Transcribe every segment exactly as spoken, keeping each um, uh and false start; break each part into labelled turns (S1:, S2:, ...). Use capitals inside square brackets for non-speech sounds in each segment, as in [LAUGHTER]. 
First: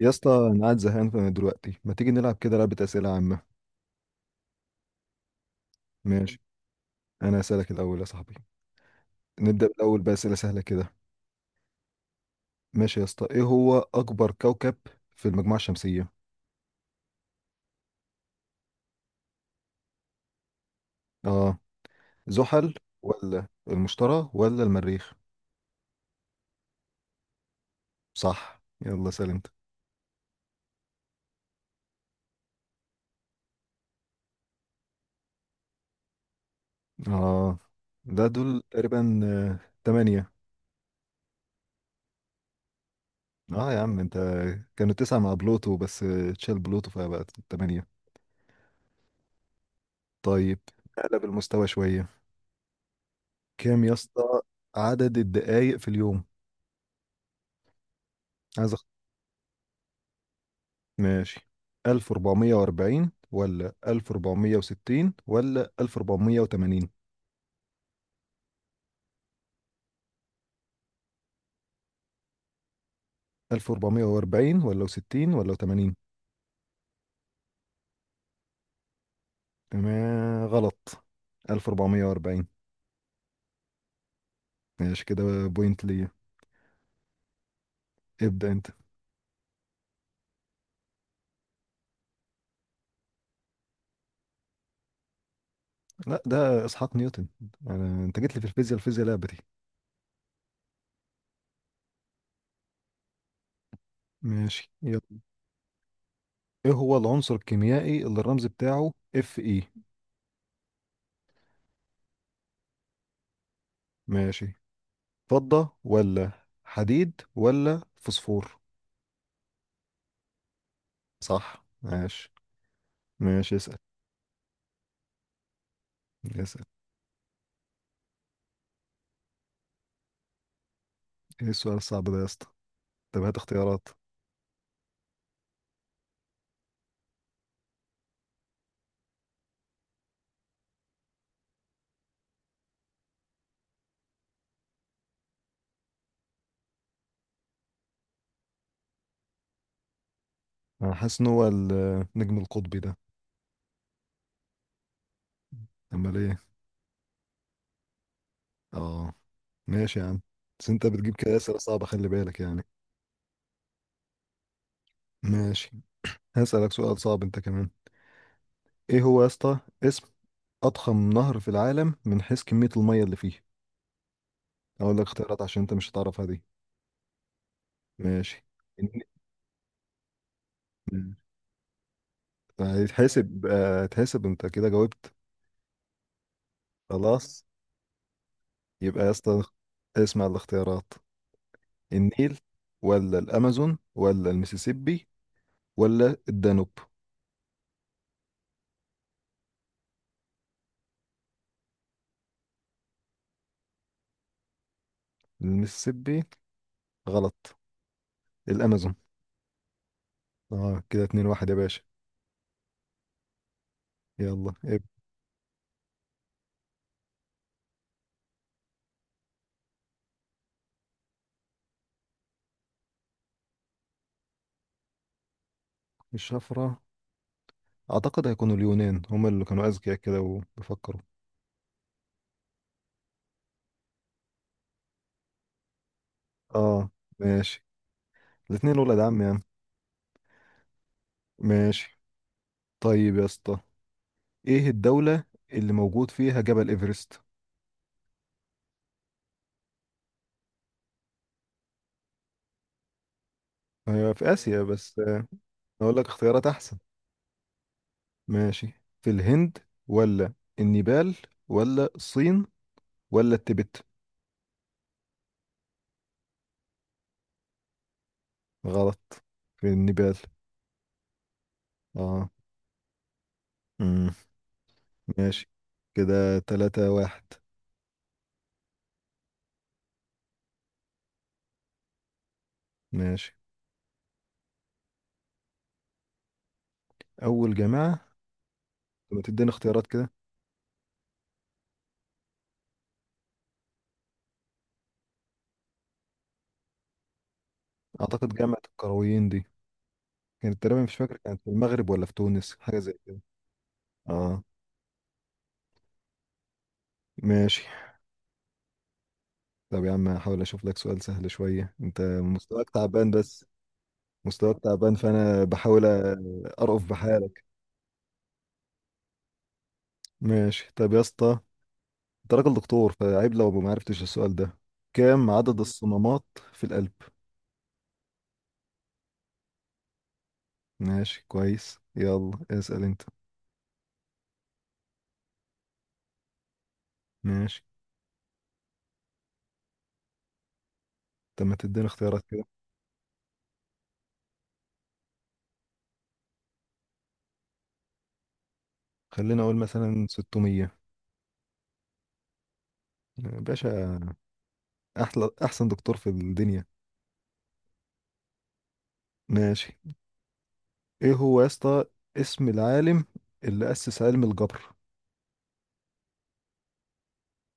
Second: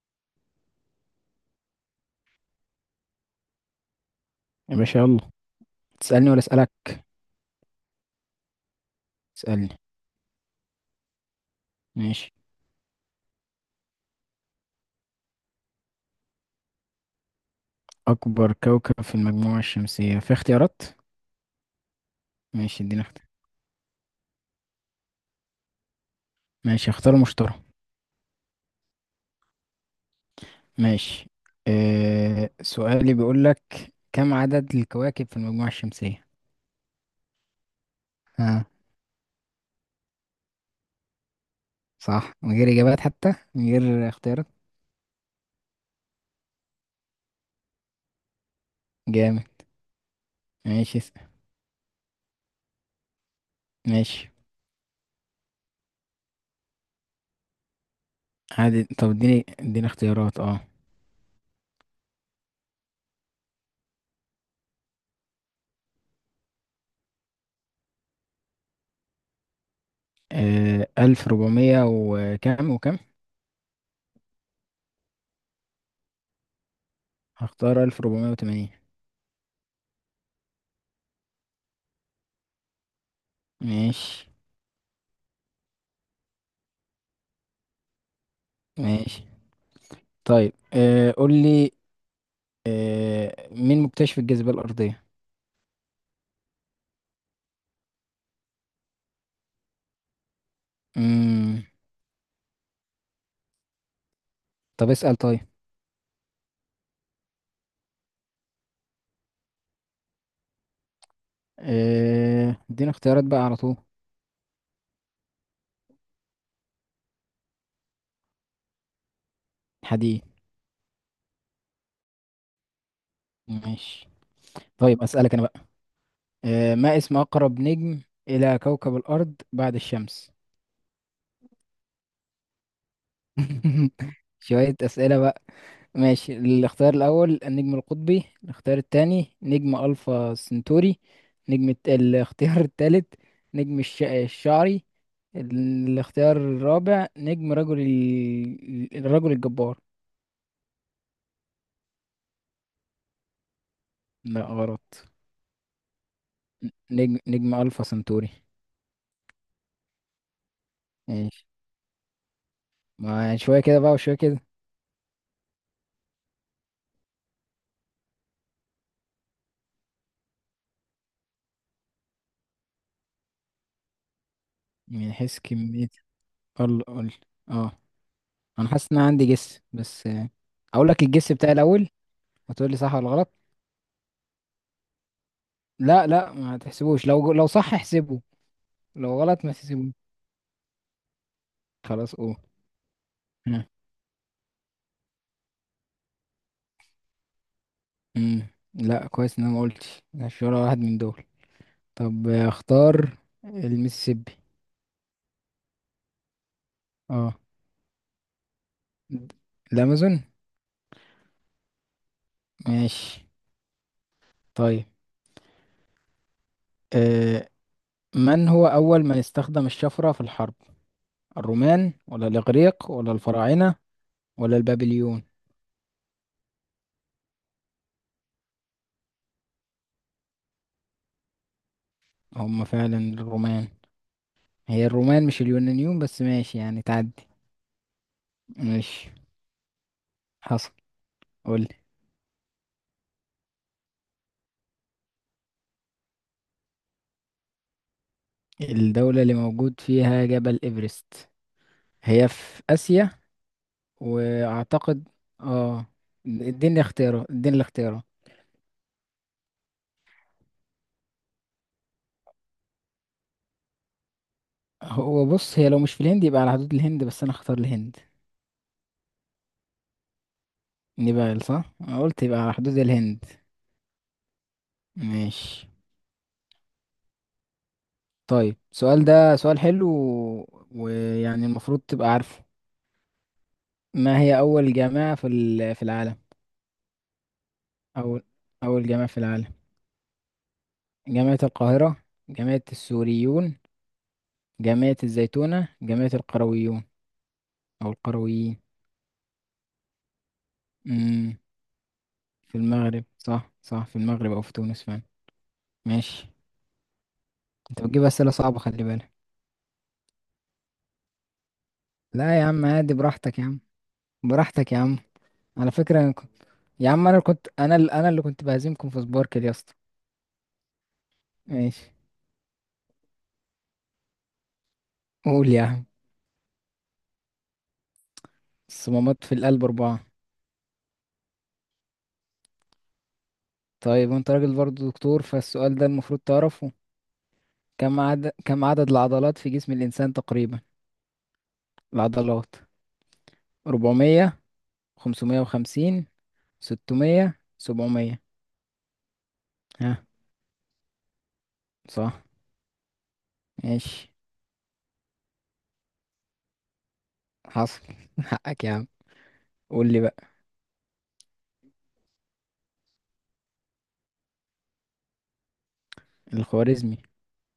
S1: يا اسطى، انا قاعد زهقان فانا دلوقتي ما تيجي نلعب كده لعبة أسئلة عامة؟
S2: يا باشا يلا. تسألني ولا
S1: ماشي.
S2: أسألك؟
S1: انا هسألك الاول يا صاحبي. نبدأ
S2: تسألني.
S1: الاول بأسئلة سهلة كده.
S2: ماشي.
S1: ماشي يا اسطى، ايه هو اكبر كوكب في المجموعة الشمسية؟
S2: أكبر كوكب في المجموعة الشمسية؟ في اختيارات؟
S1: اه. زحل.
S2: ماشي، ادينا اختيار.
S1: ولا المشتري ولا المريخ؟
S2: ماشي، اختار مشتري.
S1: صح، يلا سأل انت.
S2: ماشي. أه سؤالي بيقول لك كم عدد الكواكب في المجموعة الشمسية؟
S1: اه، ده دول
S2: ها،
S1: تقريبا آه، تمانية.
S2: صح؟ من غير إجابات حتى، من
S1: اه يا عم
S2: غير
S1: انت،
S2: اختيارات؟
S1: كانوا تسعة مع بلوتو بس، آه، تشال بلوتو فبقت تمانية.
S2: جامد.
S1: طيب.
S2: ماشي
S1: نقلب
S2: اسأل.
S1: المستوى شوية. كام يا
S2: ماشي.
S1: اسطى عدد الدقايق في اليوم؟ عايز؟
S2: عدد؟ طب اديني اديني اختيارات. اه،
S1: ماشي. ألف وأربعمية وأربعين ولا ألف وأربعمية وستين ولا ألف وأربعمية وتمانين؟
S2: آه، ألف ربعمية وكم وكم.
S1: ألف وأربعمية وأربعين ولا ستين ولا تمانين؟
S2: هختار ألف ربعمية وتمانين.
S1: تمام، غلط. ألف ربعمية وأربعين.
S2: ماشي.
S1: ماشي، كده بوينت ليا. ابدأ انت.
S2: ماشي. طيب، أه قول لي، آه، مين مكتشف الجاذبية الأرضية؟
S1: لا، ده اسحاق نيوتن. أنا... انت جيت لي في الفيزياء الفيزياء، لعبتي.
S2: مم.
S1: ماشي،
S2: طب
S1: يلا.
S2: اسأل طيب.
S1: ايه هو العنصر الكيميائي اللي الرمز بتاعه اف اي؟
S2: آه، ادينا اختيارات بقى على طول.
S1: ماشي. فضة ولا حديد ولا فوسفور؟
S2: حديد.
S1: صح، ماشي. ماشي، اسأل.
S2: ماشي. طيب أسألك أنا بقى.
S1: اسأل.
S2: آه، ما اسم أقرب نجم إلى كوكب الأرض بعد الشمس؟
S1: ايه السؤال الصعب ده يا اسطى؟ طب هات اختيارات.
S2: [LAUGHS] شوية أسئلة بقى. ماشي، الاختيار الأول النجم القطبي، الاختيار التاني نجم ألفا سنتوري، نجم الت- الاختيار التالت نجم الش... الشعري، الاختيار الرابع نجم رجل ال... الرجل الجبار.
S1: انا حاسس ان هو النجم القطبي ده.
S2: لا غلط.
S1: امال ايه؟
S2: نجم نجم ألفا سنتوري.
S1: اه، ماشي يا عم. بس انت بتجيب كده
S2: ماشي.
S1: اسئله صعبه، خلي بالك يعني.
S2: ما شوية كده بقى وشوية كده.
S1: ماشي. هسألك سؤال صعب انت كمان. ايه هو يا اسطى اسم اضخم نهر في العالم من حيث كميه الميه اللي فيه؟ اقول لك
S2: من حيث
S1: اختيارات عشان انت
S2: كمية.
S1: مش هتعرفها دي.
S2: قل قل. اه.
S1: ماشي.
S2: أنا حاسس إن
S1: الن-
S2: أنا عندي جس بس، آه، أقول لك الجس بتاعي الأول، وتقول لي صح ولا غلط.
S1: هيتحسب آه، هيتحسب انت كده جاوبت.
S2: لا لا، ما تحسبوش، لو
S1: خلاص.
S2: لو صح احسبه،
S1: يبقى يا
S2: لو
S1: اسطى،
S2: غلط ما تحسبوش.
S1: اسمع الاختيارات.
S2: خلاص. اوه.
S1: النيل ولا
S2: ها.
S1: الامازون ولا المسيسيبي ولا الدانوب؟
S2: مم. لا، كويس ان انا ما قلتش مش ولا واحد من دول. طب، آه، اختار المسيسيبي.
S1: المسيسيبي.
S2: اه.
S1: غلط. الامازون.
S2: الامازون.
S1: اه، كده اتنين واحد يا باشا.
S2: ماشي.
S1: يلا اب.
S2: طيب. آه. من هو اول من استخدم الشفرة في الحرب؟ الرومان ولا الاغريق ولا الفراعنة ولا البابليون؟
S1: الشفرة. اعتقد هيكونوا اليونان، هما اللي كانوا اذكياء كده وبيفكروا.
S2: هم فعلا الرومان. هي الرومان مش اليونانيون، بس ماشي يعني
S1: اه،
S2: تعدي.
S1: ماشي. الاتنين ولاد
S2: ماشي.
S1: عم يعني.
S2: حصل. قول.
S1: ماشي، طيب يا اسطى، ايه الدولة اللي موجود فيها جبل ايفرست؟
S2: الدولة اللي موجود فيها جبل إيفرست هي في آسيا.
S1: هي في اسيا بس،
S2: وأعتقد.
S1: آه،
S2: اه.
S1: اقول لك اختيارات احسن.
S2: اديني اختياره اديني الاختياره.
S1: ماشي. في الهند ولا النيبال ولا الصين ولا التبت؟
S2: هو بص، هي لو مش في الهند يبقى على حدود الهند، بس أنا اختار الهند.
S1: غلط. في النيبال.
S2: نيبال صح؟ أنا قلت
S1: اه،
S2: يبقى على حدود الهند.
S1: ماشي.
S2: ماشي.
S1: كده تلاتة واحد.
S2: طيب السؤال ده سؤال حلو و- ويعني المفروض تبقى عارفه.
S1: ماشي.
S2: ما هي أول جامعة في ال- في العالم؟
S1: أول جامعة.
S2: أول أول جامعة في
S1: لما تديني
S2: العالم:
S1: اختيارات كده.
S2: جامعة القاهرة، جامعة السوريون، جامعة الزيتونة، جامعة القرويون أو
S1: أعتقد جامعة
S2: القرويين.
S1: القرويين دي كانت تقريبا، مش فاكر،
S2: امم.
S1: كانت في المغرب ولا في
S2: في
S1: تونس، حاجة زي
S2: المغرب،
S1: كده.
S2: صح صح، في المغرب
S1: اه،
S2: أو في تونس فعلا. ماشي.
S1: ماشي.
S2: أنت بتجيب أسئلة صعبة، خلي بالك.
S1: طب يا عم، هحاول أشوف لك سؤال سهل شوية، أنت
S2: لا يا عم
S1: مستواك
S2: عادي،
S1: تعبان
S2: براحتك
S1: بس.
S2: يا عم،
S1: مستواك
S2: براحتك يا
S1: تعبان
S2: عم.
S1: فأنا
S2: على
S1: بحاول
S2: فكرة أنا كنت...
S1: أرأف
S2: يا عم أنا
S1: بحالك.
S2: كنت أنا ال... أنا اللي كنت بهزمكم في سباركل يا اسطى.
S1: ماشي، طب يا اسطى،
S2: ماشي.
S1: أنت راجل دكتور فعيب لو ما عرفتش السؤال ده. كام
S2: قول
S1: عدد
S2: يا عم.
S1: الصمامات في القلب؟
S2: الصمامات في القلب أربعة.
S1: ماشي، كويس. يلا اسأل أنت.
S2: طيب وأنت راجل برضه دكتور، فالسؤال ده المفروض تعرفه.
S1: ماشي.
S2: كم عدد كم عدد العضلات في جسم الإنسان تقريبا؟
S1: طب ما تديني اختيارات كده.
S2: العضلات أربعمية، خمسمية وخمسين، ستمية، سبعمية.
S1: خلينا اقول
S2: ها.
S1: مثلا ستمية.
S2: صح.
S1: باشا،
S2: ماشي.
S1: احلى احسن دكتور في الدنيا.
S2: حصل. [LAUGHS] حقك يا عم.
S1: ماشي.
S2: قول لي بقى.
S1: ايه هو يا اسطى اسم العالم اللي اسس علم الجبر؟
S2: الخوارزمي.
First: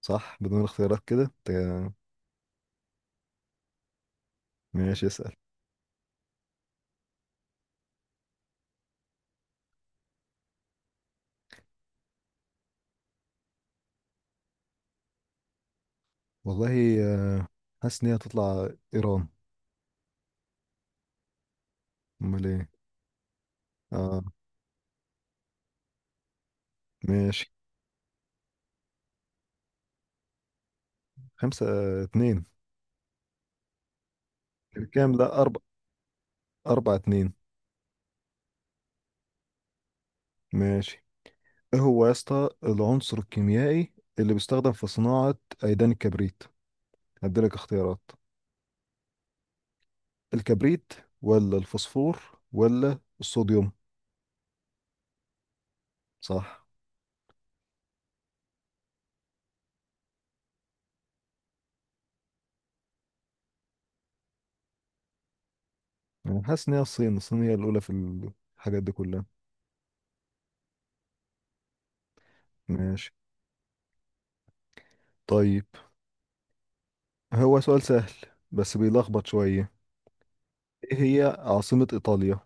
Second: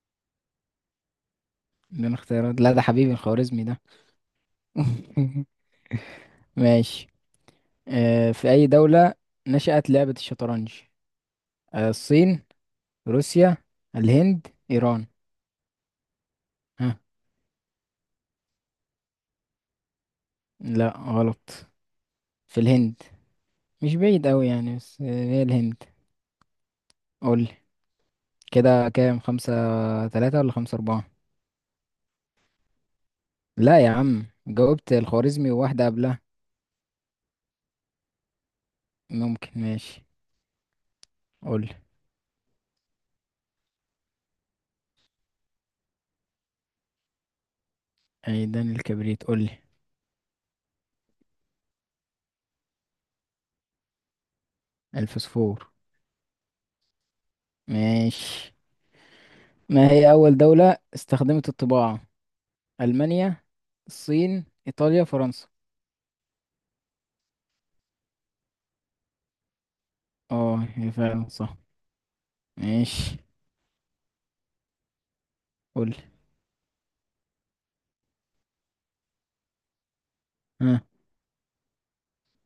S1: صح، بدون اختيارات كده. تا-
S2: ده اختيارات؟ لا، ده حبيبي الخوارزمي ده.
S1: ماشي، اسال.
S2: [LAUGHS] ماشي. آه، في أي دولة نشأت لعبة الشطرنج؟ آه، الصين، روسيا، الهند، إيران. ها.
S1: والله، آه، حاسس ان هي هتطلع ايران.
S2: لا غلط.
S1: امال
S2: في
S1: ايه؟
S2: الهند. مش
S1: اه،
S2: بعيد أوي يعني، بس آه، هي الهند. قول
S1: ماشي.
S2: لي. كده كام؟ خمسة تلاتة ولا خمسة أربعة؟
S1: خمسة، آه، اتنين.
S2: لا يا عم، جاوبت
S1: كام؟ لا،
S2: الخوارزمي
S1: اربع.
S2: وواحدة قبلها.
S1: اربعة اتنين.
S2: ممكن. ماشي.
S1: ماشي.
S2: قول لي.
S1: ايه هو يا اسطى العنصر الكيميائي اللي بيستخدم في صناعة ايدان الكبريت؟ هديلك اختيارات.
S2: عيدان الكبريت؟ قول لي.
S1: الكبريت ولا الفوسفور ولا الصوديوم؟
S2: الفسفور.
S1: صح.
S2: ماشي. ما هي أول دولة استخدمت الطباعة؟ ألمانيا، الصين، إيطاليا، فرنسا.
S1: انا حاسس ان هي الصين. الصين هي الاولى في الحاجات دي كلها.
S2: اه هي فعلا صح.
S1: ماشي.
S2: ماشي.
S1: طيب.
S2: قولي.
S1: هو سؤال سهل بس بيلخبط شويه.
S2: ها.
S1: ايه هي عاصمة ايطاليا؟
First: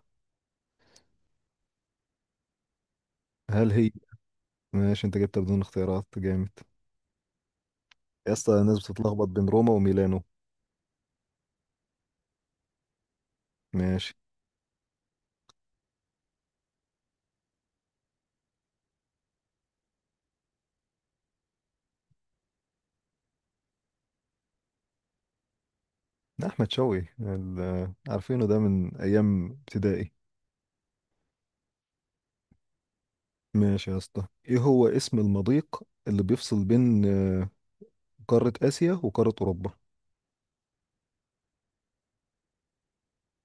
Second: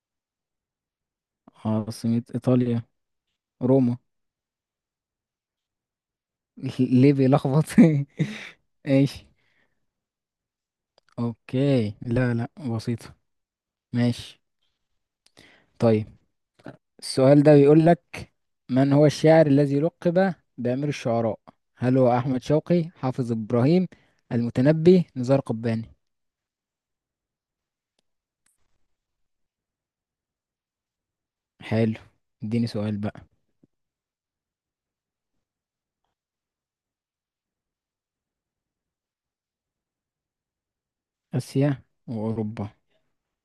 S2: عاصمة إيطاليا
S1: هل هي؟
S2: روما.
S1: ماشي، انت جبتها بدون اختيارات، جامد.
S2: [LAUGHS] ليه بيلخبط؟ [LAUGHS]
S1: يا اسطى الناس بتتلخبط
S2: ماشي.
S1: بين روما وميلانو.
S2: اوكي. لا لا، بسيطة.
S1: ماشي.
S2: ماشي. طيب، السؤال ده بيقول لك من هو الشاعر الذي لقب بأمير الشعراء؟ هل هو أحمد شوقي، حافظ إبراهيم، المتنبي، نزار قباني؟
S1: ده احمد شوقي، ال- عارفينه ده من ايام ابتدائي.
S2: حلو. اديني سؤال بقى.
S1: ماشي يا اسطى، ايه هو اسم المضيق اللي بيفصل بين آه، قارة اسيا وقارة اوروبا؟
S2: آسيا وأوروبا.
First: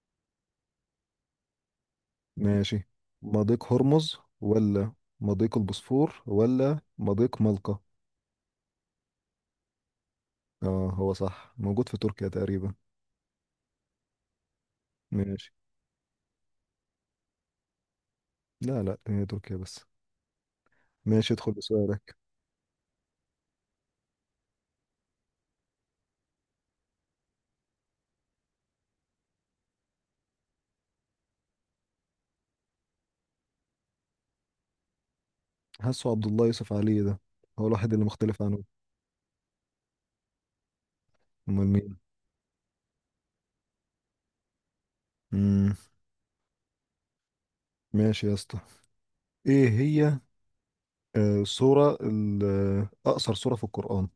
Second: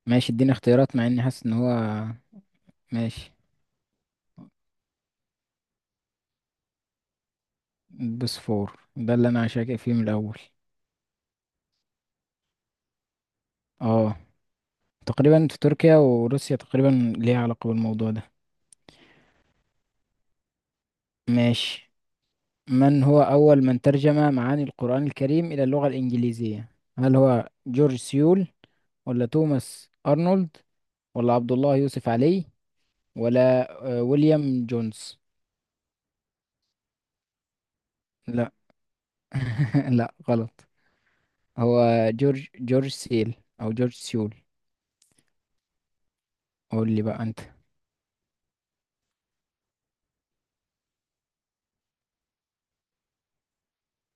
S2: ماشي، اديني اختيارات مع إني حاسس إن هو.
S1: ماشي.
S2: ماشي.
S1: مضيق هرمز ولا مضيق البوسفور ولا مضيق ملقا؟
S2: بوسفور ده اللي أنا شاكك فيه من الأول.
S1: اه، هو صح، موجود في تركيا تقريبا.
S2: اه، تقريبا
S1: ماشي.
S2: في تركيا وروسيا تقريبا ليها علاقة بالموضوع ده.
S1: لا لا، هي تركيا بس. ماشي، ادخل
S2: ماشي.
S1: بسؤالك.
S2: من هو أول من ترجم معاني القرآن الكريم إلى اللغة الإنجليزية؟ هل هو جورج سيول، ولا توماس أرنولد، ولا عبد الله يوسف علي، ولا آه، ويليام جونز؟
S1: حاسه عبد الله يوسف علي ده هو الوحيد اللي مختلف
S2: لا.
S1: عنه.
S2: [LAUGHS] لا غلط.
S1: امال
S2: هو
S1: مين؟
S2: جورج جورج سيل أو جورج سيول.
S1: امم.
S2: قول لي بقى انت.
S1: ماشي يا اسطى، ايه هي آه سورة ال- آه، اقصر سورة في القرآن؟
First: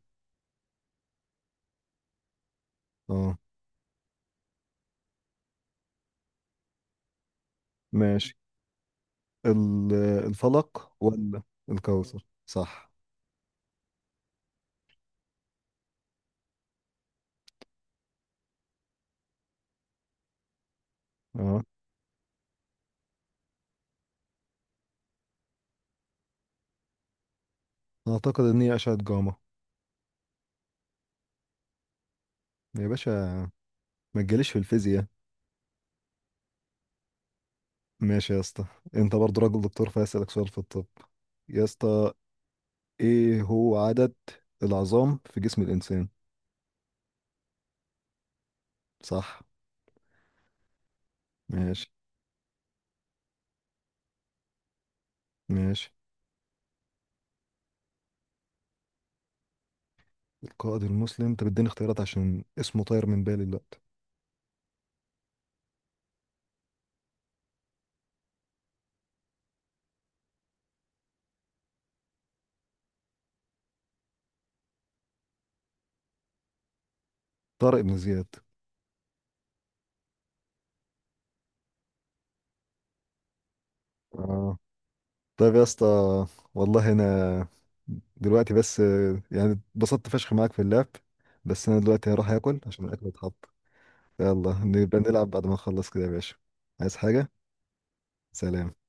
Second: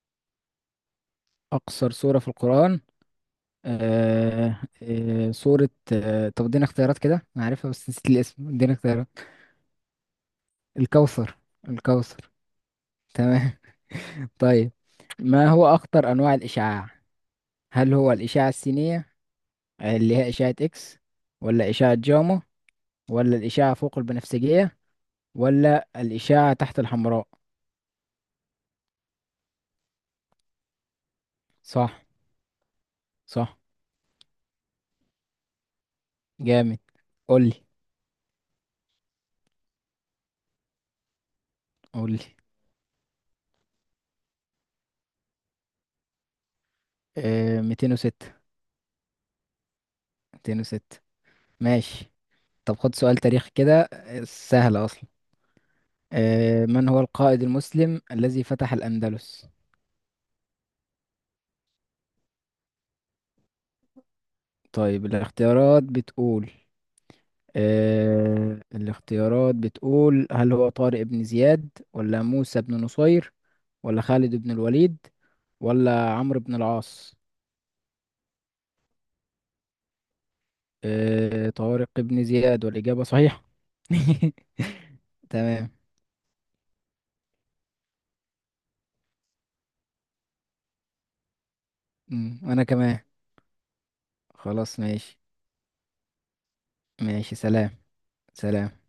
S2: اقصر سورة في القرآن.
S1: اه،
S2: آه آه سورة، آه، طب ادينا اختيارات كده، انا عارفها بس نسيت
S1: ماشي.
S2: الاسم، ادينا اختيارات.
S1: ال- آه، الفلق
S2: الكوثر.
S1: ولا الكوثر؟
S2: الكوثر.
S1: صح.
S2: تمام. [LAUGHS] طيب. ما هو اخطر انواع الاشعاع؟ هل هو الاشعة السينية اللي هي اشعة اكس،
S1: اه،
S2: ولا اشعة جاما، ولا الاشعة فوق البنفسجية، ولا الاشعة تحت الحمراء؟
S1: اعتقد ان هي اشعة جاما.
S2: صح.
S1: يا باشا،
S2: صح.
S1: ما تجيليش في الفيزياء.
S2: جامد. قول لي.
S1: ماشي يا اسطى، انت برضو راجل دكتور فاسألك سؤال في الطب، يا
S2: قول
S1: اسطى.
S2: لي.
S1: ايه هو عدد العظام في جسم الانسان؟
S2: آه، مئتين وستة.
S1: صح،
S2: مئتين وستة.
S1: ماشي.
S2: ماشي. طب خد سؤال تاريخ كده، آه، سهل أصلا.
S1: ماشي.
S2: آه، من هو القائد المسلم الذي فتح الأندلس؟
S1: القائد المسلم، انت بتديني اختيارات عشان اسمه طاير من بالي دلوقتي.
S2: طيب الاختيارات بتقول، آه، الاختيارات بتقول هل هو طارق بن زياد، ولا موسى بن نصير، ولا خالد بن الوليد، ولا عمرو بن العاص؟
S1: طارق بن زياد.
S2: آه، طارق بن زياد، والإجابة صحيحة. [LAUGHS]
S1: اه، طيب يا
S2: تمام.
S1: اسطى، والله انا دلوقتي بس يعني اتبسطت فشخ معاك في اللعب، بس انا دلوقتي هروح
S2: مم،
S1: اكل
S2: وأنا
S1: عشان
S2: كمان.
S1: الاكل اتحط. يلا
S2: خلاص
S1: نبقى
S2: ماشي.
S1: نلعب بعد ما نخلص كده يا باشا. عايز حاجة؟
S2: ماشي سلام.
S1: سلام.
S2: سلام.